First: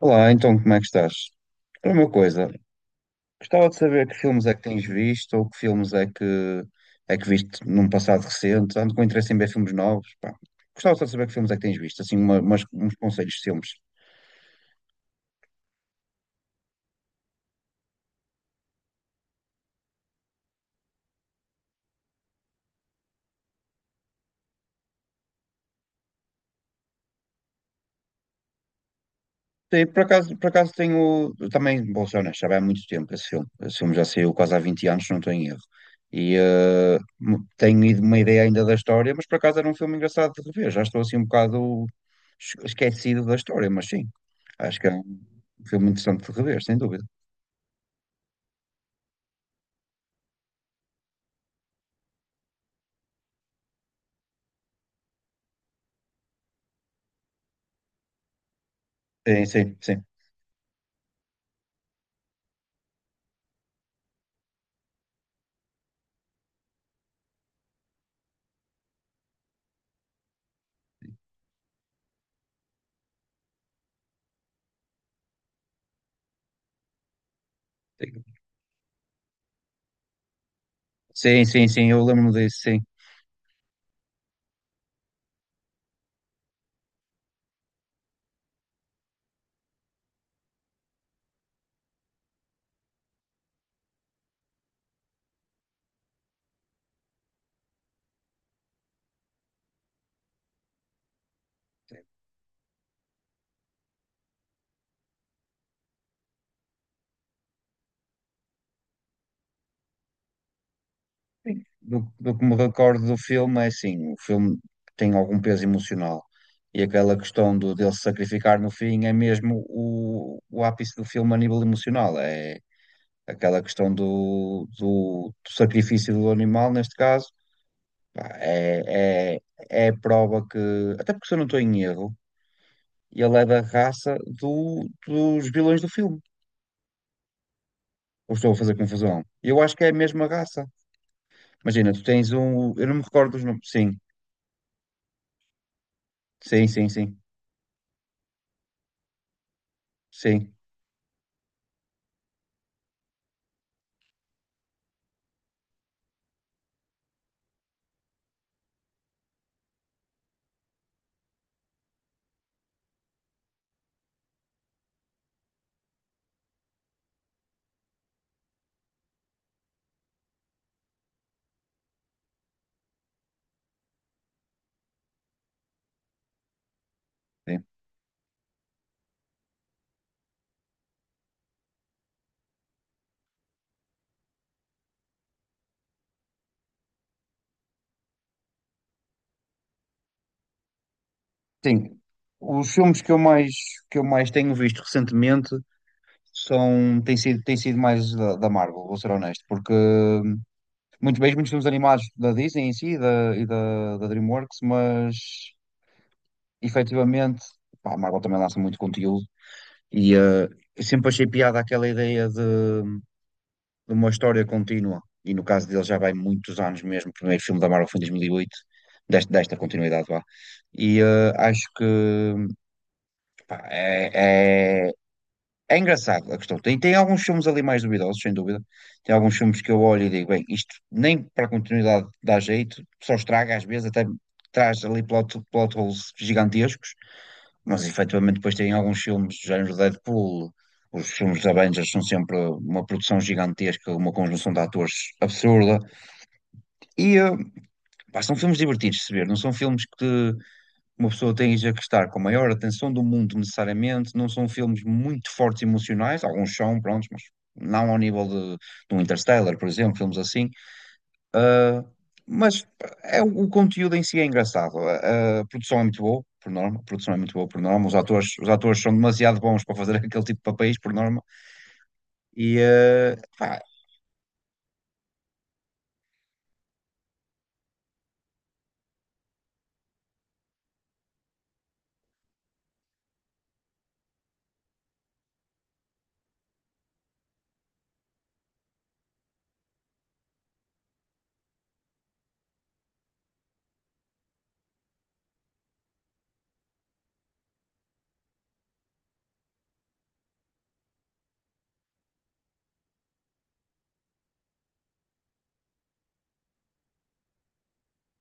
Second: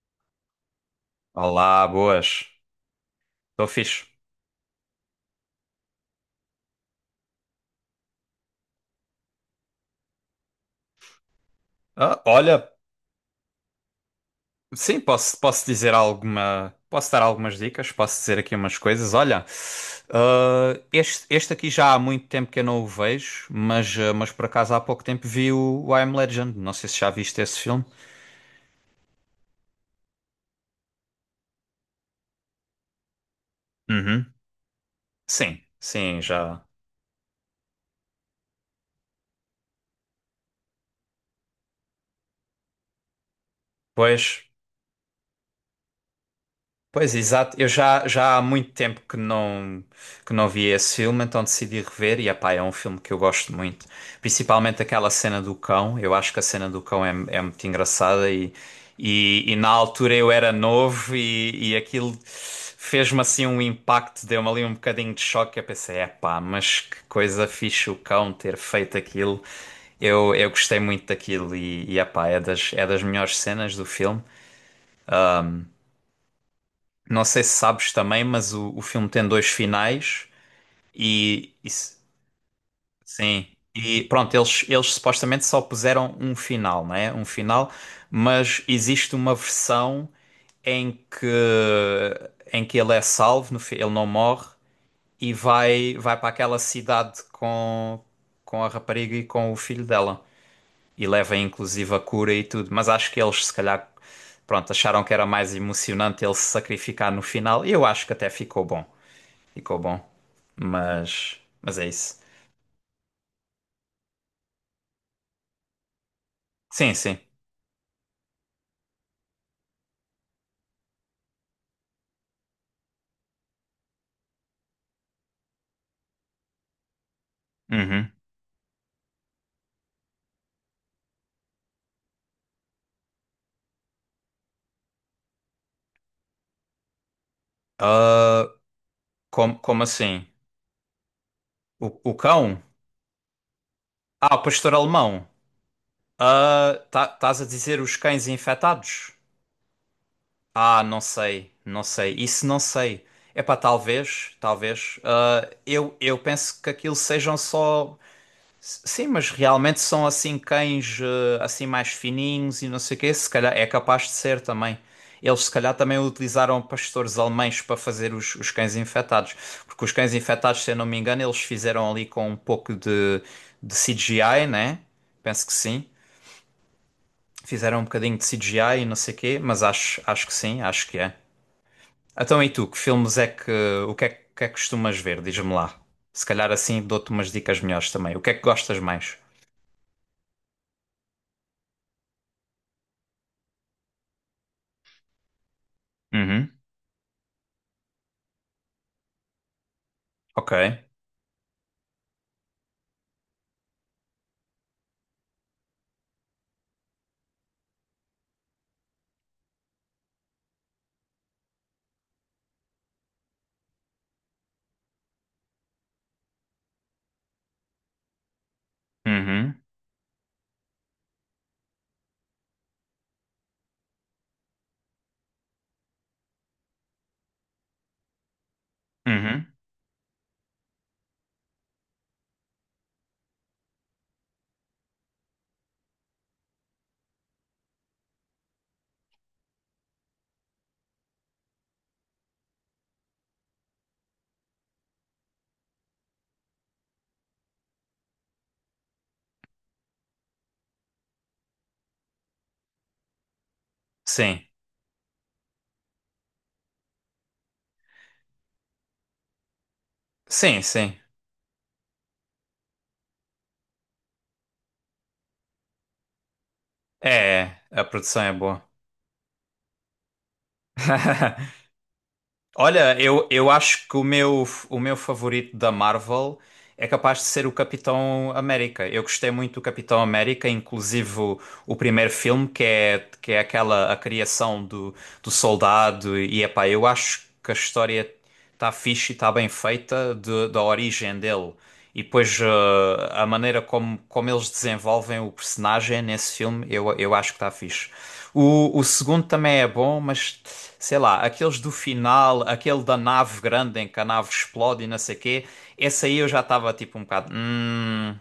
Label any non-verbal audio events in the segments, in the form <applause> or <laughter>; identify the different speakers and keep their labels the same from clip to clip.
Speaker 1: Olá, então como é que estás?
Speaker 2: Olá,
Speaker 1: Olha, uma
Speaker 2: boas.
Speaker 1: coisa,
Speaker 2: Estou
Speaker 1: gostava de
Speaker 2: fixe.
Speaker 1: saber que filmes é que tens visto ou que filmes é que viste num passado recente. Ando com interesse em ver filmes novos, pá. Gostava só de saber que filmes é que tens visto, assim,
Speaker 2: Olha,
Speaker 1: uns conselhos de filmes.
Speaker 2: posso dizer alguma. Posso dar algumas dicas, posso dizer aqui umas coisas. Olha, este aqui já há muito tempo que eu não o vejo, mas, mas por acaso há pouco tempo vi o I Am Legend. Não sei se já viste esse filme.
Speaker 1: Sim, por acaso, tenho também, vou ser honesto, já vai há muito tempo esse filme. Esse filme já
Speaker 2: Uhum.
Speaker 1: saiu quase há 20 anos, se não estou em erro.
Speaker 2: Sim, sim, já.
Speaker 1: Tenho ido uma ideia ainda da história, mas por acaso era um filme engraçado de rever. Já estou assim um bocado esquecido da história, mas sim,
Speaker 2: Pois.
Speaker 1: acho que é um filme interessante de rever, sem dúvida.
Speaker 2: Pois, exato. Já há muito tempo que não vi esse filme, então decidi rever e, epá, é um filme que eu gosto muito. Principalmente aquela cena do cão. Eu acho que a cena do cão é muito engraçada
Speaker 1: Sim,
Speaker 2: e na
Speaker 1: sim, sim.
Speaker 2: altura eu era novo e aquilo fez-me assim um impacto, deu-me ali um bocadinho de choque. Eu pensei, epá, mas que coisa fixe o cão ter feito aquilo. Eu gostei muito daquilo e epá, é das melhores cenas do filme. Não sei se sabes também, mas o filme tem dois finais
Speaker 1: Sim,
Speaker 2: e,
Speaker 1: sim,
Speaker 2: e
Speaker 1: sim,
Speaker 2: s-
Speaker 1: eu lembro-me disso, sim.
Speaker 2: sim. E pronto, eles supostamente só puseram um final, não é? Um final, mas existe uma versão em que em que ele é salvo, ele não morre e vai para aquela cidade com a rapariga e com o filho dela e leva inclusive a cura e tudo, mas acho que eles se calhar pronto, acharam que era mais emocionante ele se sacrificar no final e eu acho que até ficou bom. Ficou bom.
Speaker 1: Sim.
Speaker 2: Mas é
Speaker 1: Do,
Speaker 2: isso.
Speaker 1: do que me recordo do filme, é assim, o filme tem algum peso emocional. E
Speaker 2: Sim,
Speaker 1: aquela
Speaker 2: sim.
Speaker 1: questão dele se sacrificar no fim é mesmo o ápice do filme a nível emocional. É aquela questão do sacrifício do animal, neste caso,
Speaker 2: Uhum.
Speaker 1: pá, é a prova que, até porque, se eu não estou em erro, ele é da raça dos vilões do filme. Ou estou a fazer confusão? Eu acho
Speaker 2: Como
Speaker 1: que é a
Speaker 2: assim?
Speaker 1: mesma raça. Imagina, tu
Speaker 2: O
Speaker 1: tens
Speaker 2: cão?
Speaker 1: um. Eu não me recordo dos nomes. Sim,
Speaker 2: Ah, o pastor alemão.
Speaker 1: sim,
Speaker 2: Ah,
Speaker 1: sim,
Speaker 2: tá,
Speaker 1: sim.
Speaker 2: estás a dizer os cães infectados?
Speaker 1: Sim,
Speaker 2: Ah, não sei, não sei. Isso não sei. Epá, talvez, talvez. Eu penso que aquilo sejam só. Sim, mas realmente são assim cães assim mais fininhos e não sei o quê, se calhar é capaz de ser também. Eles se calhar também utilizaram pastores alemães para fazer os cães infectados, porque os cães infectados, se eu não me engano, eles fizeram ali com um pouco de CGI, né? Penso que sim.
Speaker 1: sim.
Speaker 2: Fizeram um bocadinho de CGI e não sei o quê, mas acho, acho que sim, acho que é. Então e tu, que filmes é que, que é que costumas ver? Diz-me lá. Se calhar assim dou-te umas dicas melhores também. O que é que gostas mais?
Speaker 1: Sim. Os filmes que eu mais tenho visto recentemente
Speaker 2: Uhum.
Speaker 1: são, têm sido mais da Marvel, vou ser honesto, porque
Speaker 2: Ok.
Speaker 1: muitos bem, muitos filmes animados da Disney em si da DreamWorks, mas efetivamente, pá, a Marvel também lança muito conteúdo. e eh, eu sempre achei piada aquela ideia de uma história contínua. E no caso dele já vai muitos anos mesmo. O primeiro filme da Marvel foi em 2008 desta,
Speaker 2: Uhum,
Speaker 1: desta continuidade lá. E eh, acho que Pá, É, é, É engraçado a questão. Tem alguns filmes ali mais duvidosos, sem dúvida. Tem alguns
Speaker 2: uhum.
Speaker 1: filmes que eu olho e digo, bem, isto nem para a continuidade dá jeito, só estraga às vezes, até traz ali plot holes gigantescos. Mas efetivamente depois tem alguns filmes do género Deadpool. Os filmes da Avengers são sempre uma produção gigantesca, uma conjunção de atores absurda. E eh, Pá, são filmes divertidos de se ver, não são filmes que uma pessoa tem já que estar com a maior atenção do mundo, necessariamente. Não
Speaker 2: Sim,
Speaker 1: são filmes muito fortes emocionais, alguns são, prontos, mas não ao nível de um Interstellar, por exemplo, filmes assim.
Speaker 2: sim, sim.
Speaker 1: Ah, mas é, o conteúdo em si é engraçado. A produção é muito boa, por norma. A
Speaker 2: É,
Speaker 1: produção é muito boa, por
Speaker 2: é, a
Speaker 1: norma.
Speaker 2: produção é
Speaker 1: Os
Speaker 2: boa.
Speaker 1: atores são demasiado bons para fazer <laughs> aquele tipo de papéis, por norma.
Speaker 2: Olha, eu
Speaker 1: Pá,
Speaker 2: acho que o meu favorito da Marvel é capaz de ser o Capitão América. Eu gostei muito do Capitão América, inclusive o primeiro filme, que é aquela a criação do soldado. E epá, eu acho que a história está fixe e está bem feita da origem dele. E depois a maneira como eles desenvolvem o personagem nesse filme, eu acho que está fixe. O segundo também é bom, mas sei lá, aqueles do final, aquele da nave grande em que a nave explode e não sei o quê, esse aí eu já estava tipo um bocado. Hum,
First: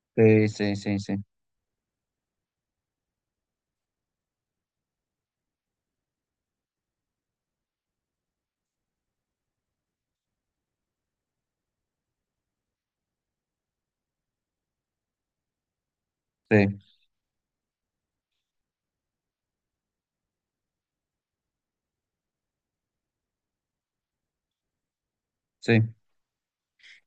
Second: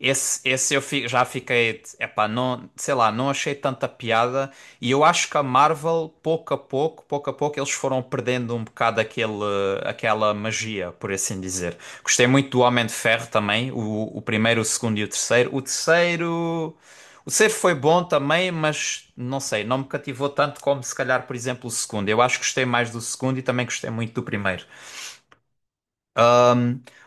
Speaker 2: esse,
Speaker 1: sim,
Speaker 2: Esse
Speaker 1: sim,
Speaker 2: eu
Speaker 1: sim,
Speaker 2: já
Speaker 1: sim,
Speaker 2: fiquei, epá, não, sei lá, não achei tanta piada e eu acho que a Marvel, pouco a pouco, eles foram perdendo um bocado aquele, aquela magia, por assim dizer. Gostei muito do Homem de Ferro também, o primeiro, o segundo e o terceiro.
Speaker 1: sim,
Speaker 2: O terceiro foi bom também, mas não sei, não me cativou tanto como se calhar, por exemplo, o segundo. Eu acho que gostei mais do segundo e também gostei muito do primeiro.
Speaker 1: sim.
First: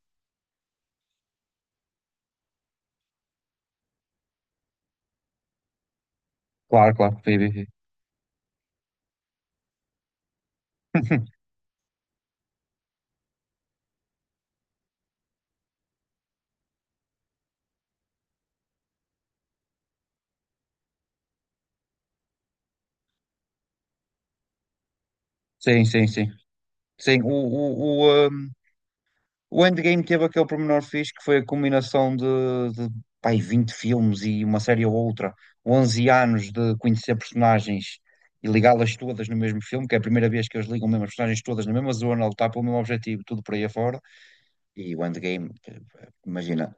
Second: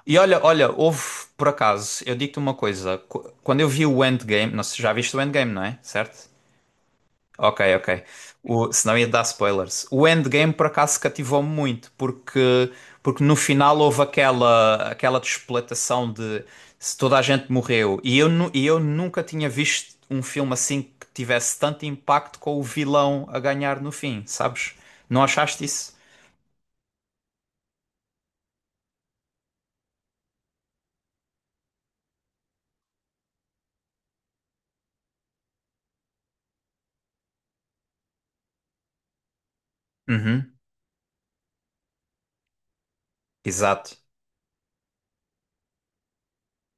Speaker 2: E olha, olha, houve, por acaso, eu digo-te uma coisa. Quando eu vi o Endgame, não sei, já viste o Endgame, não é? Certo?
Speaker 1: Claro, claro. Sim, sim,
Speaker 2: Ok,
Speaker 1: sim.
Speaker 2: ok. O, senão ia dar spoilers. O Endgame, por acaso, cativou-me
Speaker 1: <laughs>
Speaker 2: muito, porque, porque no final houve aquela, aquela despletação de se toda a gente morreu. E eu nunca tinha visto um filme assim que tivesse tanto impacto com o vilão a ganhar no fim, sabes? Não achaste
Speaker 1: Sim,
Speaker 2: isso?
Speaker 1: sim, sim. Sim, o, o, o, ah, O Endgame teve aquele pormenor fixe que foi a combinação de pá, aí 20 filmes e uma série ou outra, 11 anos de conhecer personagens e ligá-las todas no mesmo filme, que é a primeira vez
Speaker 2: Uhum,
Speaker 1: que eles ligam mesmo as personagens todas na mesma zona, a lutar pelo mesmo objetivo, tudo por aí
Speaker 2: exato.
Speaker 1: afora. E o Endgame, eh, imagina,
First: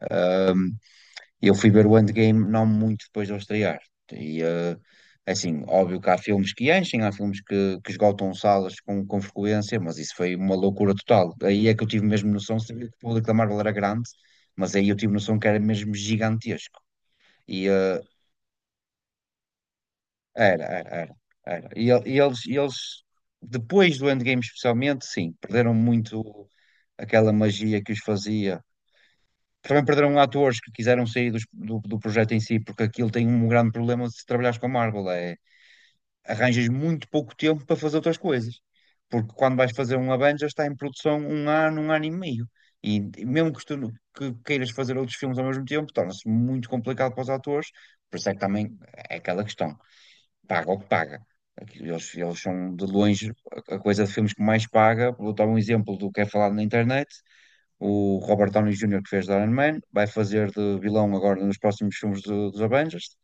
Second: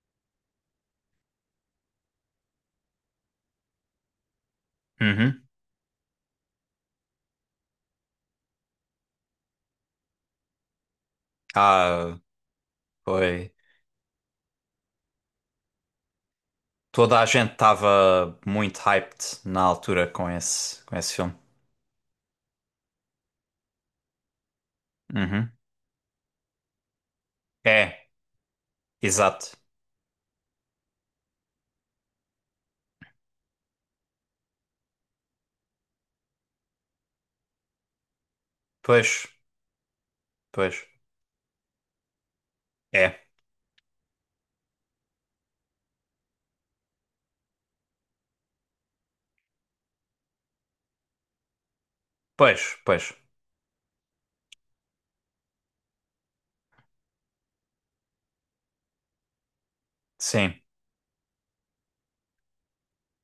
Speaker 1: Eu fui ver o Endgame não muito depois de eu estrear. E, eh,
Speaker 2: Uhum.
Speaker 1: assim, óbvio que há filmes que enchem, há filmes que esgotam salas com frequência, mas isso foi uma loucura total. Aí é que eu tive
Speaker 2: Ah,
Speaker 1: mesmo noção, sabia que o público da
Speaker 2: foi.
Speaker 1: Marvel era grande, mas aí eu tive noção que era mesmo gigantesco.
Speaker 2: Toda a gente
Speaker 1: E eh,
Speaker 2: estava muito hyped na altura
Speaker 1: era, era,
Speaker 2: com esse
Speaker 1: era,
Speaker 2: filme.
Speaker 1: Era. Depois do Endgame especialmente, sim,
Speaker 2: Uhum.
Speaker 1: perderam muito aquela magia que os
Speaker 2: É,
Speaker 1: fazia.
Speaker 2: exato.
Speaker 1: Também perderam atores que quiseram sair do projeto em si, porque aquilo tem um grande problema se trabalhares com a Marvel, é arranjas muito pouco tempo para fazer outras coisas.
Speaker 2: Pois,
Speaker 1: Porque quando vais fazer um Avengers está em
Speaker 2: pois.
Speaker 1: produção um ano e meio. E
Speaker 2: É.
Speaker 1: mesmo que tu que queiras fazer outros filmes ao mesmo tempo, torna-se muito complicado para os atores. Por isso é que também é aquela questão, paga o que paga. Aqui eles, eles
Speaker 2: Pois,
Speaker 1: são de
Speaker 2: pois.
Speaker 1: longe a coisa de filmes que mais paga. Vou dar um exemplo do que é falado na internet: o Robert Downey Jr., que fez de Iron Man, vai fazer
Speaker 2: Sim.
Speaker 1: de vilão agora nos próximos filmes dos Avengers,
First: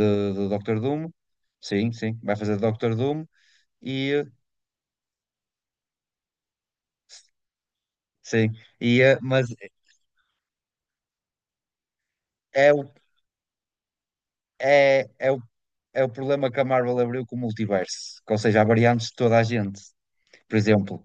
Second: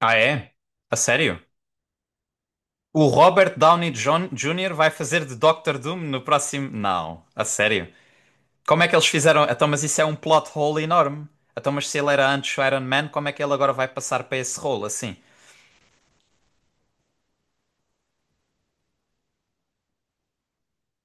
Speaker 2: Ah,
Speaker 1: de
Speaker 2: é?
Speaker 1: Doctor
Speaker 2: A
Speaker 1: Doom.
Speaker 2: sério?
Speaker 1: Sim, sim, vai fazer de Doctor
Speaker 2: O
Speaker 1: Doom.
Speaker 2: Robert
Speaker 1: E,
Speaker 2: Jr. vai fazer de Doctor Doom no próximo. Não, a sério.
Speaker 1: sim,
Speaker 2: Como é que eles fizeram?
Speaker 1: mas
Speaker 2: Então, mas isso é um plot hole enorme. Então, mas se ele era antes o
Speaker 1: é
Speaker 2: Iron
Speaker 1: o,
Speaker 2: Man, como é que ele agora vai passar para esse rolo assim?
Speaker 1: é o, é o problema que a Marvel abriu com o multiverso, que, ou seja, há variantes de toda a gente. Por exemplo,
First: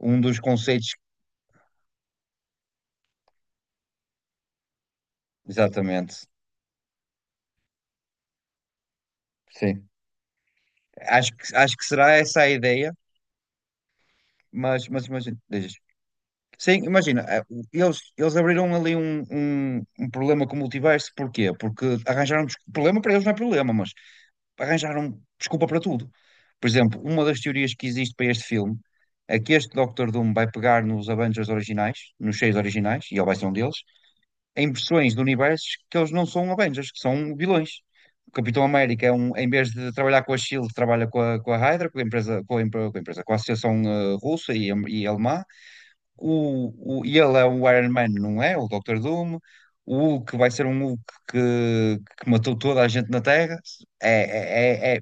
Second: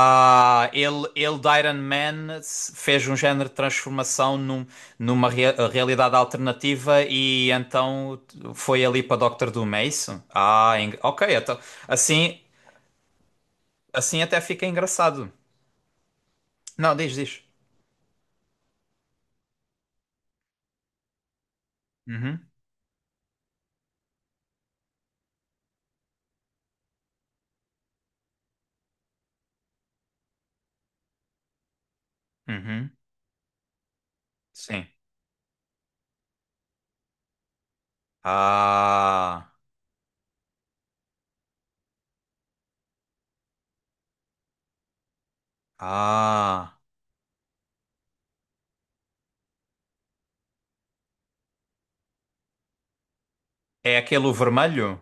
Speaker 1: um dos conceitos.
Speaker 2: Ele de Iron Man fez um género de transformação numa realidade
Speaker 1: Exatamente,
Speaker 2: alternativa e então foi ali para Doctor Doom, é
Speaker 1: sim.
Speaker 2: isso? Ok, então,
Speaker 1: Acho que será
Speaker 2: assim,
Speaker 1: essa a ideia,
Speaker 2: assim até fica
Speaker 1: mas
Speaker 2: engraçado.
Speaker 1: imagina. Diz. Sim,
Speaker 2: Não, diz,
Speaker 1: imagina,
Speaker 2: diz.
Speaker 1: eles abriram ali um problema com o multiverso, porquê? Porque arranjaram
Speaker 2: Uhum,
Speaker 1: problema para eles não é problema, mas arranjaram desculpa para tudo. Por exemplo, uma das teorias que existe para este filme é que este Doctor Doom vai pegar nos Avengers originais, nos seis
Speaker 2: uhum,
Speaker 1: originais, e ele vai ser um deles, em
Speaker 2: sim.
Speaker 1: versões de universos que eles não são Avengers, que são vilões. O Capitão América é um, em
Speaker 2: Ah,
Speaker 1: vez de trabalhar com a Shield, trabalha com a Hydra, com a empresa, com a empresa, com a Associação, Russa e Alemã.
Speaker 2: ah,
Speaker 1: E ele é o Iron Man, não é? O Dr. Doom. O Hulk vai ser um Hulk que, que matou toda a gente na Terra.
Speaker 2: é aquele o
Speaker 1: É, é, é,
Speaker 2: vermelho?
Speaker 1: é.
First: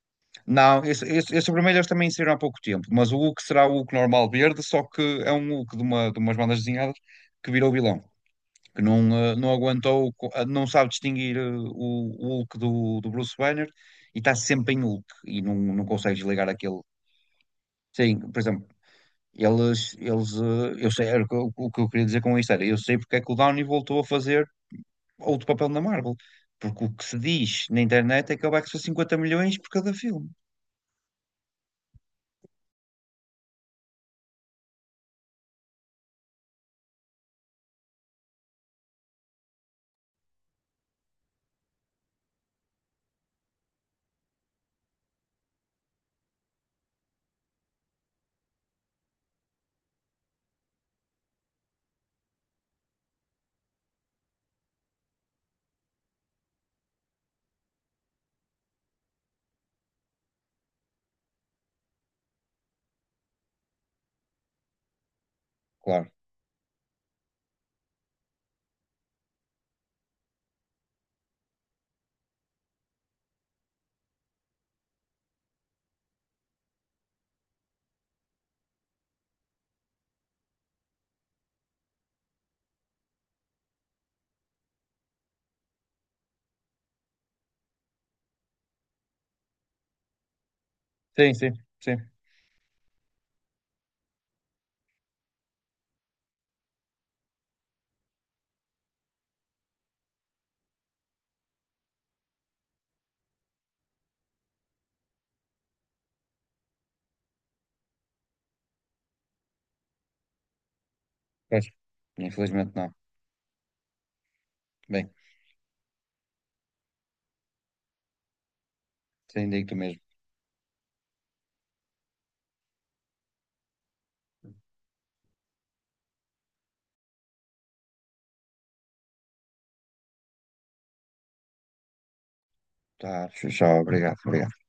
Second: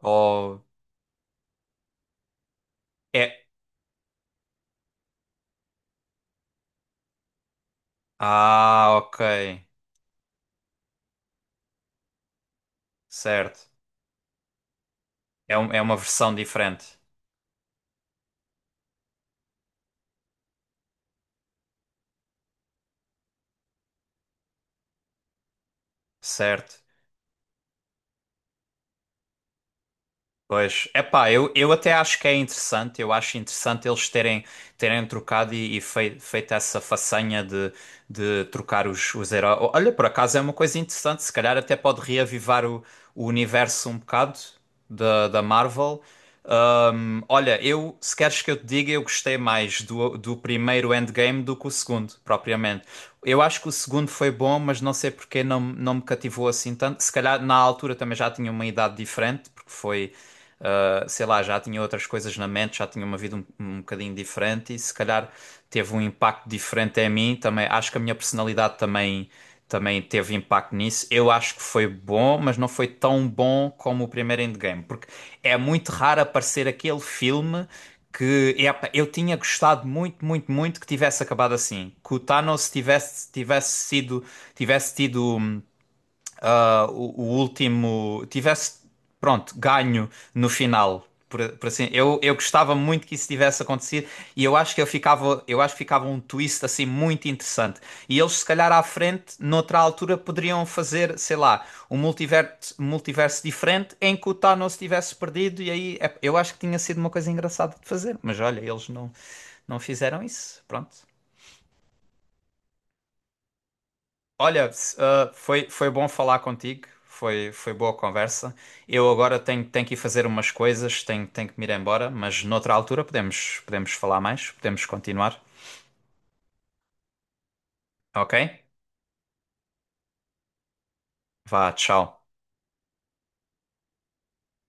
Speaker 2: Ou
Speaker 1: Não, esses vermelhos também saíram há pouco tempo, mas o Hulk
Speaker 2: é?
Speaker 1: será o Hulk normal verde, só que é um Hulk de umas bandas desenhadas que virou vilão, que
Speaker 2: Ah,
Speaker 1: não,
Speaker 2: ok,
Speaker 1: não aguentou, não sabe distinguir, o Hulk do Bruce
Speaker 2: certo.
Speaker 1: Banner, e está sempre em Hulk e não,
Speaker 2: É, é
Speaker 1: não
Speaker 2: uma
Speaker 1: consegue
Speaker 2: versão
Speaker 1: desligar aquele.
Speaker 2: diferente,
Speaker 1: Sim, por exemplo. Eu sei, era o que eu queria dizer com isto era, eu sei porque é que o Downey voltou a fazer outro papel na Marvel,
Speaker 2: certo?
Speaker 1: porque o que se diz na internet é que ele vai custar 50 milhões por cada filme.
Speaker 2: Pois, epá, eu até acho que é interessante, eu acho interessante eles terem, terem trocado e feito essa façanha de trocar os heróis. Olha, por acaso é uma coisa interessante, se calhar até pode reavivar o universo um bocado da Marvel. Olha, eu, se queres que eu te diga, eu gostei mais do primeiro Endgame do que o segundo, propriamente. Eu acho que o segundo foi bom, mas não sei porque não me cativou assim tanto. Se calhar na altura também já tinha uma idade diferente, porque foi sei lá, já tinha outras coisas na mente, já tinha uma vida um bocadinho diferente e se calhar teve um
Speaker 1: Claro.
Speaker 2: impacto diferente em mim também. Acho que a minha personalidade também teve impacto nisso. Eu acho que foi bom, mas não foi tão bom como o primeiro Endgame, porque é muito raro aparecer aquele filme que epá, eu tinha gostado muito, muito, muito que tivesse acabado assim, que o Thanos tivesse tivesse sido tivesse tido o último tivesse, pronto, ganho no final.
Speaker 1: Sim, sim,
Speaker 2: Por assim,
Speaker 1: sim.
Speaker 2: eu gostava muito que isso tivesse acontecido e eu acho que eu ficava, eu acho que ficava um twist assim muito interessante. E eles, se calhar, à frente, noutra altura, poderiam fazer, sei lá, um multiverso, multiverso diferente em que o Thanos tivesse perdido. E eu acho que tinha sido uma coisa engraçada de fazer, mas olha, eles não, não fizeram isso. Pronto.
Speaker 1: Pois. Infelizmente não.
Speaker 2: Olha,
Speaker 1: Bem,
Speaker 2: foi bom falar contigo, foi boa conversa.
Speaker 1: sem digo
Speaker 2: Tenho que ir
Speaker 1: mesmo.
Speaker 2: fazer umas coisas, tenho que me ir embora, mas noutra altura podemos falar mais, podemos continuar, ok? Vá, tchau.
Speaker 1: Tá, tchau, obrigado, obrigado.